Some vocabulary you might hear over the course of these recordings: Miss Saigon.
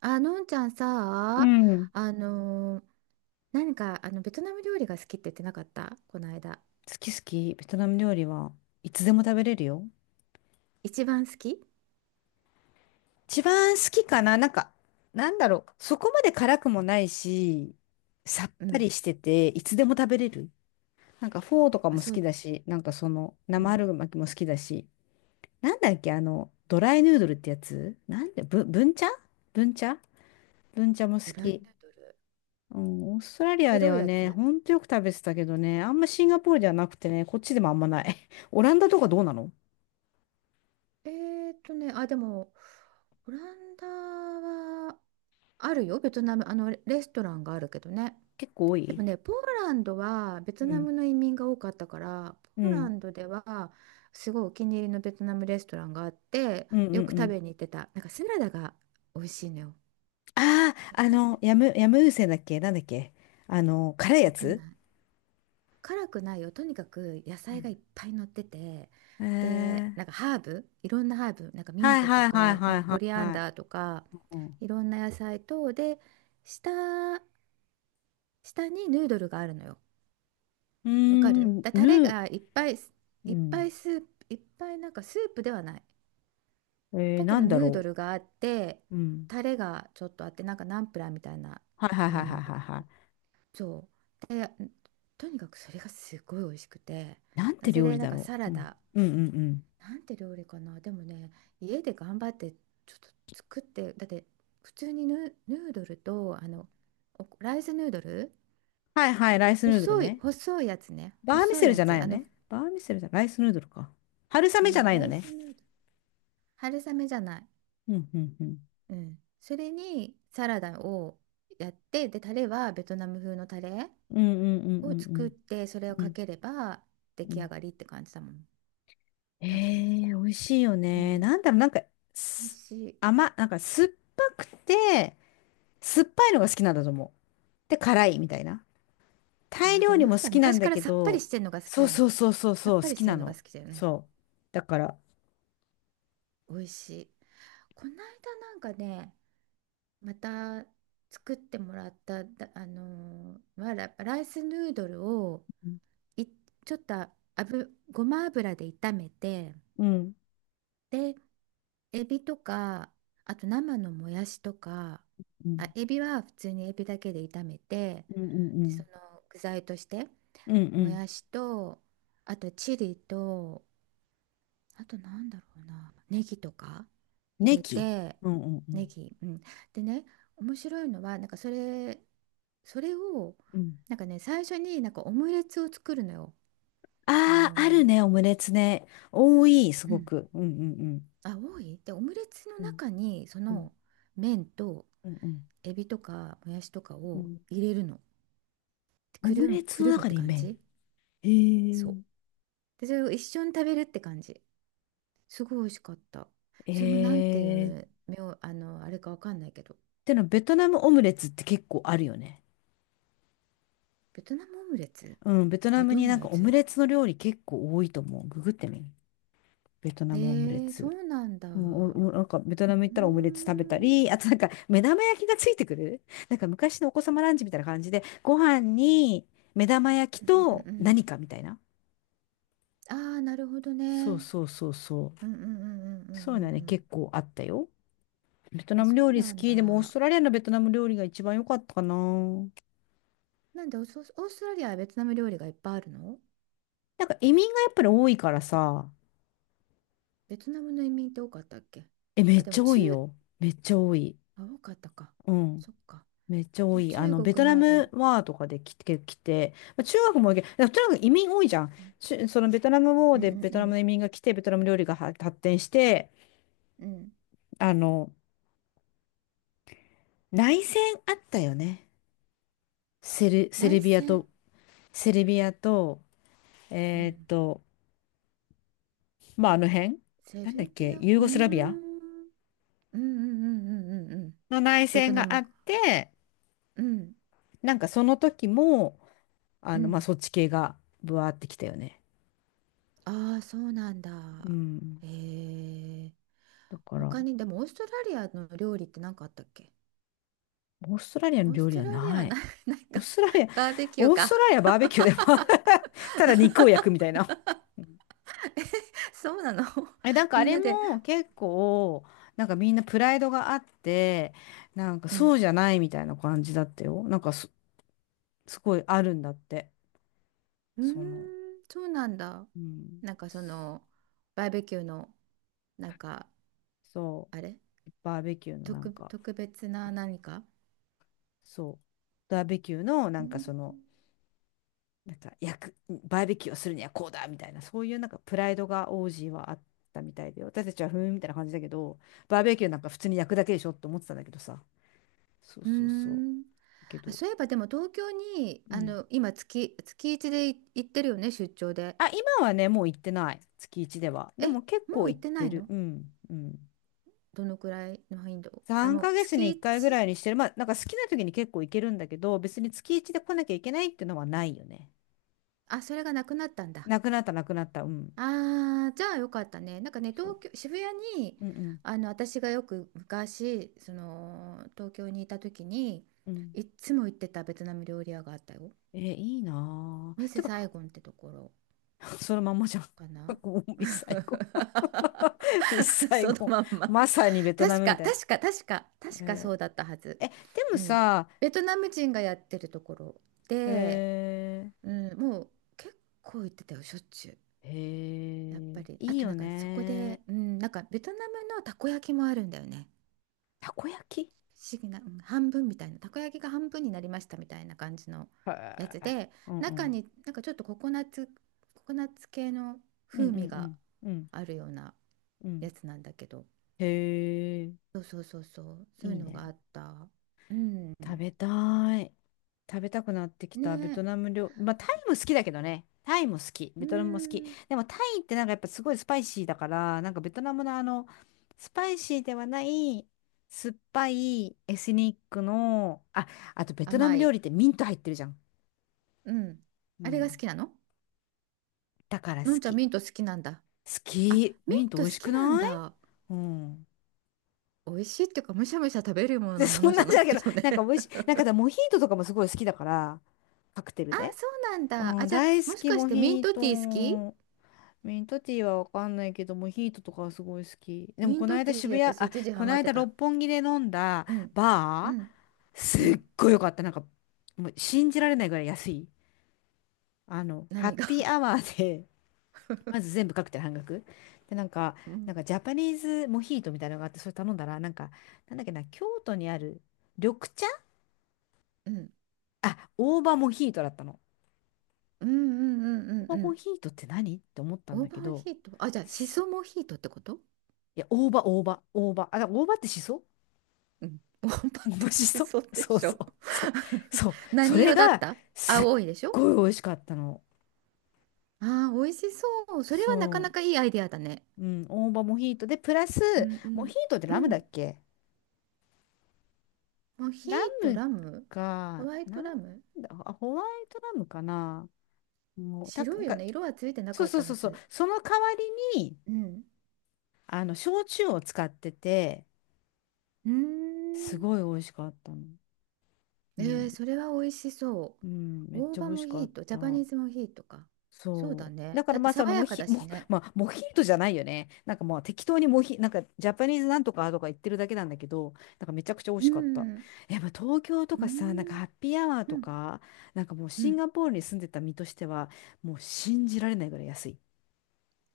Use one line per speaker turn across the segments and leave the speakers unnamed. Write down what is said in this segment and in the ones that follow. あ、のんちゃん
う
さ、
ん。
あのー何かベトナム料理が好きって言ってなかった、この間。
好き好き。ベトナム料理はいつでも食べれるよ。
一番好き。
一番好きかななんか、なんだろう。そこまで辛くもないし、さっ
う
ぱ
ん。
りしてて、いつでも食べれる。なんかフォーとか
あ、
も好
そう、
きだし、なんかその
う
生
ん。
春巻きも好きだし、なんだっけ、あの、ドライヌードルってやつなんで、ブンチャブンチャも
グ
好
ライ
き。
ナドル。
うん、オーストラリアで
白い
は
や
ね、
つ。
ほんとよく食べてたけどね、あんまシンガポールではなくてね、こっちでもあんまない。オランダとかどうなの？
あ、でも、オランダはあるよ、ベトナム。あの、レストランがあるけどね。
結構多
で
い。
もね、ポーランドはベト
う
ナ
ん
ムの移民が多かったから、
う
ポーラ
ん。
ンドではすごいお気に入りのベトナムレストランがあって、
うんう
よく
んう
食
ん。
べに行ってた。なんかサラダが美味しいのよ。
あ
これ
あ、あ
なん
の、
て。
ヤムウセだっけ、なんだっけ。あの、辛いや
わかん
つ。
ない。辛くないよ、とにかく野
う
菜
ん。
がいっぱい乗ってて、
え
で
ー。
なんかハーブ、いろんなハーブ、なんかミン
はい
トと
はいはい
か、ま
は
あ、
いは
コリ
い
アン
は
ダーとか、
い。うん、う
いろんな野菜と、で下下にヌードルがあるのよ。
ー
わかる
ん
だ、タレ
ぬ、
がいっぱい、
う
いっぱい
ん。
スープ、いっぱい、なんかスープではない
えー、
だけ
な
ど、
んだ
ヌード
ろ
ルがあって、
う。うん。
タレがちょっとあって、なんかナンプラーみたいな、
はい
なん
はい
か
は
レ
い
モ
はい
ンと
はい
か。
はい。
そうで、とにかくそれがすごい美味しくて。
なん
な
て
ぜ
料
で、
理
なん
だ
か
ろ
サ
う。
ラ
うん。
ダ、
うんうんうん。
なんて料理かな。でもね、家で頑張ってちょっと作って、だって普通にヌードルと、おライスヌードル、
はいはい、ライスヌードル
細い
ね。
細いやつね、
バーミ
細
セ
い
ル
や
じゃない
つ、
よね。バーミセルじゃ、ライスヌードルか。春
う
雨じゃ
ん、
ない
ラ
の
イ
ね。
スヌードル、春雨じゃない、
うんうんうん。
うん、それにサラダをやって、でタレはベトナム風のタレ
うんうんう
を
んう
作っ
ん
て、それを
うん。う
か
ん
ければ出
う
来上
ん。
がりって感じだもん、
え
多分。
え、美味しいよ
う
ね。
ん。
なんだろう、なんか、
美味
す
しい。
なんか酸っぱくて、酸っぱいのが好きなんだと思う。で、辛いみたいな。
あ
タイ
ー、で
料
も
理
の
も
んち
好
ゃん
きなん
昔
だ
から
け
さっぱり
ど、
してんのが好き
そ
じ
う
ゃん。
そうそうそう
さ
そ
っ
う、好
ぱりし
き
てる
な
のが
の。
好きだよね。
そう。だから、
美味しい。この間なんかね、また作ってもらった。だ、あのーライスヌードルを、
うん。
い、ちょっと油、ごま油で炒めて、
うん。
で、エビとか、あと生のもやしとか、
う
あ、
ん
エビは普通にエビだけで炒めて、
うんう
でそ
ん。
の具材として。
うんう
も
ん。
やしと、あとチリと、あとなんだろうな、ネギとか入
ネ
れ
ギ。
て、
うんうんう
ネ
ん。
ギ、うん。でね、面白いのは、それを、
うん。
なんかね、最初になんかオムレツを作るのよ。あ
ああ、ある
の、
ね、オムレツね。多い、す
う
ご
ん。
く。うんうんうん。
あ、多いで、オムレツの
うん
中に、そ
うん
の麺と、
うんうん。
エビとかもやしとか
う
を
ん。
入れるの。
オ
く
ム
る
レ
む、
ツ
く
の
るむっ
中
て
に
感
麺。
じ。
へ
そ
え。
う。で、それを一緒に食べるって感じ。すごい美味しかった。
え
それもなんていう
ー、
名、あの、あれかわかんないけど、
でもベトナムオムレツって結構あるよね。
ベトナムオムレツ、
うん、ベト
あ
ナ
れ、
ム
ど
に
ん
な
な
ん
や
かオム
つ？
レツの料理結構多いと思う。ググってみ。ベト
え
ナムオムレ
ー、そ
ツ。
うなんだ。う
うん、おお、なんかベトナム
ー
行ったらオムレツ食べたり、
ん。
あとなんか目玉焼きがついてくる。なんか昔のお子様ランチみたいな感じで、ご飯に目玉焼き
うんうんう
と
んうん。
何かみたいな。
ああー、なるほどね。う
そう
ん
そうそうそう。
うんうんうんうんう
そういうのはね、
んうん。
結構あったよ。ベト
あ、
ナム
そう
料理
な
好
ん
き。でもオース
だ。
トラリアのベトナム料理が一番良かったかな。な
なんでオーストラリアはベトナム料理がいっぱいあるの？
んか移民がやっぱり多いからさ、
ベトナムの移民って多かったっけ？
え、めっ
あ、で
ち
も
ゃ多
中、
いよ。めっちゃ多い。
あ、多かったか。
うん。
そっか。
めっちゃ
で
多
も
い。あ
中
の、ベト
国
ナム
の、
ワーとかで来て、まあ中学も多いけど、でとにかく移民多いじゃん。
うん
しそのベトナムウォー
うん
でベ
う
トナムの
ん
移民が来て、ベトナム料理がは発展して、
うん。
あの、内戦あったよね。セル
内
ビア
戦。
と、セルビアと、
う
えーっ
ん、
と、まあ、あの辺
セ
なんだっ
ルビ
け、
ア、う
ユー
ー
ゴスラビア
ん、うんうんうんうんうんうん。
の内
ベト
戦
ナ
があ
ム、
って、
うん
なんかその時も、あ
う
の、まあ、
ん。
そっち系がブワーってきたよね。
ああ、そうなん
う
だ。
ん。
へえ。
だから、
他に、でもオーストラリアの料理って何かあったっけ？
オーストラリアの
オース
料理
ト
は
ラリアは
な
な
い。
い、なん
オー
か。
ストラリア、
バーベキュー
オースト
か。
ラリアバーベキューでも ただ肉を焼くみたいな。うん。
え、そうなの？
え、なん かあ
みん
れ
なで。
も結構、なんかみんなプライドがあって、なんか
うん。
そうじゃないみたいな感じだったよ。すごいあるんだって。
うーん、
その、
そうなんだ。
うん。
なんかその、バーベキューの、なんか、
そ
あれ、
う。バーベキューのなんか、
特別な何か。
そう。バーベキューのな
う
んか
ん。
その、なんか焼く、バーベキューをするにはこうだみたいな、そういうなんかプライドが王子はあったみたいで、私たちはふーんみたいな感じだけど、バーベキューなんか普通に焼くだけでしょって思ってたんだけどさ。そう
うー
そうそう。
ん。
だけ
あ、
ど、
そういえばでも東京に
う
あ
ん。
の今月、月1でい行ってるよね、出張で。
あ、今はね、もう行ってない。月一では。で
え、
も結
もう
構
行っ
行っ
てな
て
い
る。
の？
うん、うん。
どのくらいの頻度、あ、
3
もう
ヶ月に
月
1回ぐ
1？
らいにしてる。まあ、なんか好きな時に結構行けるんだけど、別に月一で来なきゃいけないっていうのはないよね。
あ、それがなくなったんだ。
なくなった、なくなった。うん。
ああ、じゃあよかったね。なんかね、
そう。
東京、渋谷に
うんうん。
あの私がよく昔その東京にいた時に
うん。
いっつも行ってたベトナム料理屋があったよ。
え、いいな
ミ
ぁ。
ス
て
サイ
か
ゴンってところ
そのまんまじゃん。
かな。
ミスサイゴン。 ミ スサイ
その
ゴ
まん
ン
ま。
まさにベトナ
確
ム
か、
みたい
確か、確か、
な。
確か
え
そ
ー。
うだったはず。
え、でも
うん。
さ、
ベトナム人がやってるところで、う
え
ん、もう結構行ってたよ、しょっちゅう。
ー、え
やっぱ
ー、
り。あ
いい
とな
よ
んかそこ
ね。
で、うん、なんかベトナムのたこ焼きもあるんだよね。
たこ焼き。
不思議な、うん、半分みたいな、たこ焼きが半分になりましたみたいな感じの
へ
やつ
ー。
で、
うんう
中
ん。
になんかちょっとココナッツ系の
うんう
風味が
んうん。うん
あるような
うん。
やつなんだけど。
へえ、
そうそうそうそう、そうい
いい
うの
ね。
があった。うん。
食べたい。食べたくなってきたベト
ね、
ナム料理。まあ、タイも好きだけどね。タイも好き。
う
ベトナムも好き。
ん。
でもタイってなんかやっぱすごいスパイシーだから、なんかベトナムのあの、スパイシーではない、酸っぱいエスニックの、あ、あとベトナ
甘
ム料
い。
理ってミント入ってるじゃん。
うん。
う
あれが好
ん。
きなの？
だから好
のんちゃん
き。
ミント好きなんだ。
好
あ、
き。
ミ
ミン
ン
ト美
ト
味
好
し
き
く
なん
ない？
だ。
うん。
美味しいっていうか、むしゃむしゃ食べるよう
で、
なも
そ
の
ん
じ
な
ゃ
んじ
な
ゃ
い
ないけ
け
ど、
ど
なんか美
ね。
味しい。なんかだモ ヒートとかもすごい好きだから、カクテル
あ、
で。
そうなんだ。
う
あ、
ん、
じゃ
大
あ、
好
もし
き、
かし
モ
てミン
ヒー
トティー好き？
ト。ミントティーはわかんないけど、モヒートとかはすごい好き。でも、
ミ
こ
ン
の
トテ
間
ィー、
渋谷、
私
あ、
一時
こ
ハ
の
マって
間
た。
六本木で飲んだ
うん。う
バ
ん。
ー、す
う
っ
ん。
ごい良かった。なんか、もう信じられないぐらい安い。あの、ハッ
何が？
ピーアワーで まず全部カクテル半額。で、なんか、
うん。
なんかジャパニーズモヒートみたいなのがあって、それ頼んだら、なんか、なんだっけな、京都にある緑茶、
うん。
あ、大葉モヒートだったの。
うんうんうん
大
うん
葉
う
モ
ん。
ヒートって何って思ったん
オ
だ
ーバ
け
ー
ど、
ヒート。あ、じゃあ、シ
す、
ソモヒートってこと？
いや、大葉。あ、だから大葉ってしそ。
うん。ワンパンって
面白
し
そう。
そで
そう
し
そ
ょ？
う。そう。そう。そ
何
れ
色だっ
が、
た？
すっ
青いでしょ？
ごい美味しかったの。
ああー、美味しそう。それはなか
そ
なかいいアイデアだね。
う。うん。大葉モヒートで、プラス、
うんう
モヒ
ん
ートって
う
ラムだ
ん。
っけ？
モヒー
ラ
ト
ム
ラム？ホ
か、
ワイ
な
ト
ん
ラム。
だ、あ、ホワイトラムかな。もう、た、
白
なん
いよ
か、
ね。色はついてな
そう
かっ
そう
た
そ
は
うそう。
ず。
その代わりに、
うん。
あの、焼酎を使ってて、
うー
す
ん。
ごい美味しかったの。
え
も
ー、
う、
それは美味しそ
うん、
う。
めっ
大
ちゃ美
葉
味
モ
しか
ヒ
っ
ート、ジャパ
た。
ニーズモヒートか。そうだ
そう。だ
ね。
か
だ
ら
って
まあそ
爽
のモ
やか
ヒ、
だし
も
ね。
まあ、モヒートじゃないよね。なんかまあ適当にモヒ、なんかジャパニーズなんとかとか言ってるだけなんだけど、なんかめちゃくちゃ美味
う
しかった。
ん。
やっぱ東京と
う
かさ、なんか
ん。
ハッピーアワー
う
と
ん。
か、なんかもう
う
シン
ん。
ガポールに住んでた身としては、もう信じられないぐらい安い。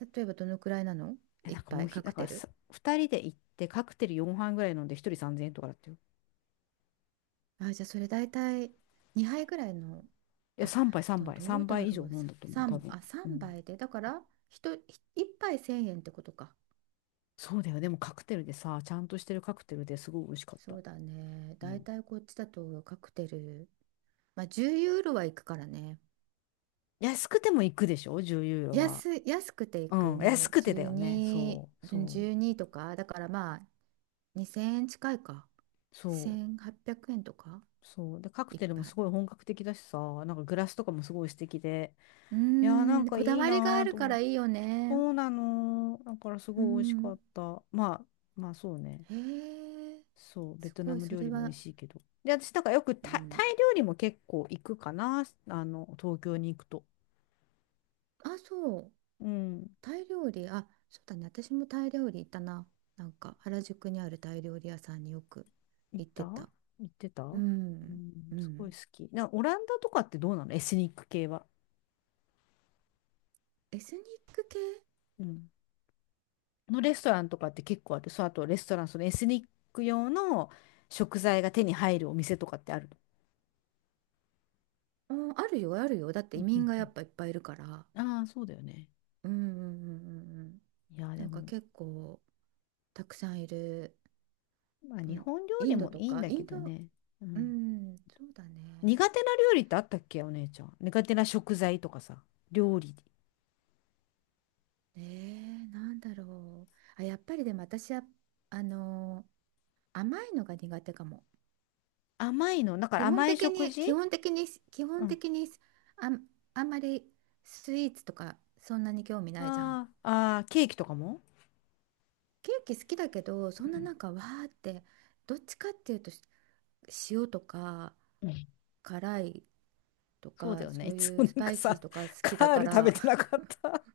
例えばどのくらいなの？
え、
一
なんかモ
杯
ヒ、
カ
なん
ク
か
テ
さ、
ル。
2人で行ってカクテル4杯ぐらい飲んで1人3000円とかだったよ。
あ、じゃあそれ大体2杯ぐらいの。
え、
あ、でもどう
3
だ
倍以上
ろう。
飲ん
さ
だと思う、多
三
分。
あ、
う
3
ん。
杯で。だから、ひとひ一杯1000円ってことか。
そうだよ。でもカクテルでさ、ちゃんとしてるカクテルですごい美味しかっ
そ
た。
うだね。
う
大
ん。
体こっちだとカクテル。まあ10ユーロはいくからね。
安くても行くでしょ？ 10 ユーロは。
安い、安くてい
う
く
ん。安
ね。
くてだよね。
12、
そう、
うん12とか。だからまあ2000円近いか。
そ
1800円とか。
そう。で、カク
一
テルもす
杯。
ごい本格的だしさ、なんかグラスとかもすごい素敵で。
う
いやー、なん
ーん、
かい
こだ
い
わりが
な
あ
ー
る
と
か
思っ
ら
て。
いいよね。
そうなの。だからす
う
ごい美味しか
ん。
った。まあ、まあそうね。
へえ、
そう、ベ
す
トナ
ごい、
ム
そ
料
れ
理も美味
は、
しいけど。で、私なんかよく
う
タイ、
ん。
タイ料理も結構行くかな。あの、東京に行くと。
あ、そう、
うん。
タイ料理、あ、そうだね、私もタイ料理行ったな。なんか、原宿にあるタイ料理屋さんによく
行っ
行っ
た、
て
行
た。
ってた。
う
う
ん、
ん、
う
すごい
ん。
好き。な、オランダとかってどうなの？エスニック系は。
エスニック系。
うん、のレストランとかって結構ある？そう、あとレストラン、そのエスニック用の食材が手に入るお店とかってある？
うん、あるよ、あるよ。だって
う
移
んう
民
ん
が
う
や
ん。
っぱいっぱいいるから。
ああー、そうだよね。
うん、うん、うん、うんうん。
いや、で
なんか
も、
結構、たくさんいる。
まあ
う
日
ん、
本料
イ
理
ンド
も
と
いいん
か、
だ
イ
け
ンド、
どね。う
う
ん。
ん、そうだね。
苦手な料理ってあったっけ、お姉ちゃん？苦手な食材とかさ、料理。
ねえ、なんだろう。あ、やっぱりでも私は、あのー甘いのが苦手かも。
甘いの、だか
基
ら
本
甘い
的
食
に、
事？
基本的に、基
う
本
ん。
的に、あん、あんまりスイーツとかそんなに興味ないじゃん。
ああ、ああ、ケーキとかも？
ケーキ好きだけど、そ
う
んな
ん。
なんかわーって、どっちかっていうと、塩とか
うん。
辛いと
そうだ
か、
よね。
そ
い
う
つ
い
も
う
な
ス
ん
パ
か
イシー
さ、
とか好きだ
カー
か
ル
ら、
食べ
わ
てなかった？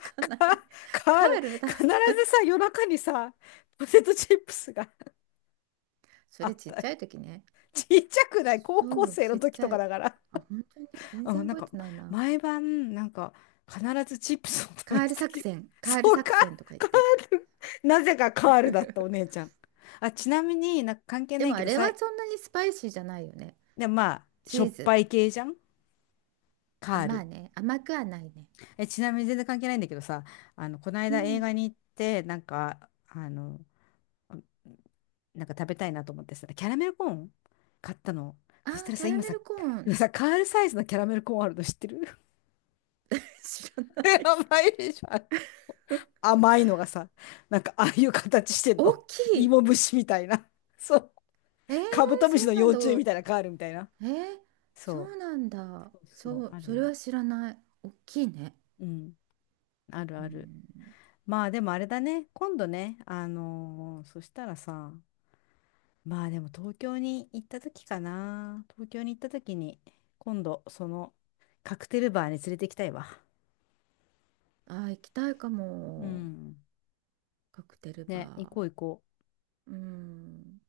か、
かんない。
カ
カ
ール、
ール食
必ず
べて、
さ、夜中にさ、ポテトチップスが
そ
あ
れ
っ
ちっ
た
ち
よ。
ゃい時ね。
ちっちゃくない、高
そ
校
う
生
ち
の
っ
時
ち
と
ゃ
か
い、
だから。
あ本当に全
う
然
ん、なん
覚え
か、
てないな。
毎晩、なんか、必ずチップスを食べ
カー
て
ル
た
作
気が。
戦 カ
そ
ール
うか、
作戦とか言っ
カ
て。
ール。なぜかカールだった、お姉 ちゃん。あ、ちなみになんか関係
で
ない
も
け
あ
ど
れ
さ、
はそんなにスパイシーじゃないよね。
でもまあ、
チ
しょっ
ー
ぱ
ズ、
い系じゃん、カ
あ、
ー
まあ
ル。
ね、甘くはないね。
え、ちなみに全然関係ないんだけどさ、あの、この
う
間映
ん、
画に行って、なんか、あの、なんか食べたいなと思ってさ、キャラメルコーン買ったの。
あ
そした
ー
ら
キ
さ、
ャラ
今
メ
さ、
ルコー
今
ン。
さ、カールサイズのキャラメルコーンあるの知ってる？
知らない。
甘 いでしょ。あの 甘いのがさ、なんかああいう形してん
大
の。
きい。
芋虫みたいな。そう。
えー、
カブトム
そ
シの
うなん
幼
だ。
虫みたいな、カー
え
ルみたいな。
ー、そ
そ
うなんだ、
う。そうそう、
そう、
ある
そ
よ。
れは知らない、大きいね。
うん。ある
う
ある。
ん。
まあでもあれだね。今度ね、あのー、そしたらさ、まあでも東京に行った時かな。東京に行った時に、今度そのカクテルバーに連れて行きたいわ。
あー行きたいか
う
も。
ん。
カクテル
ね、行
バ
こう行こう。
ー、うん。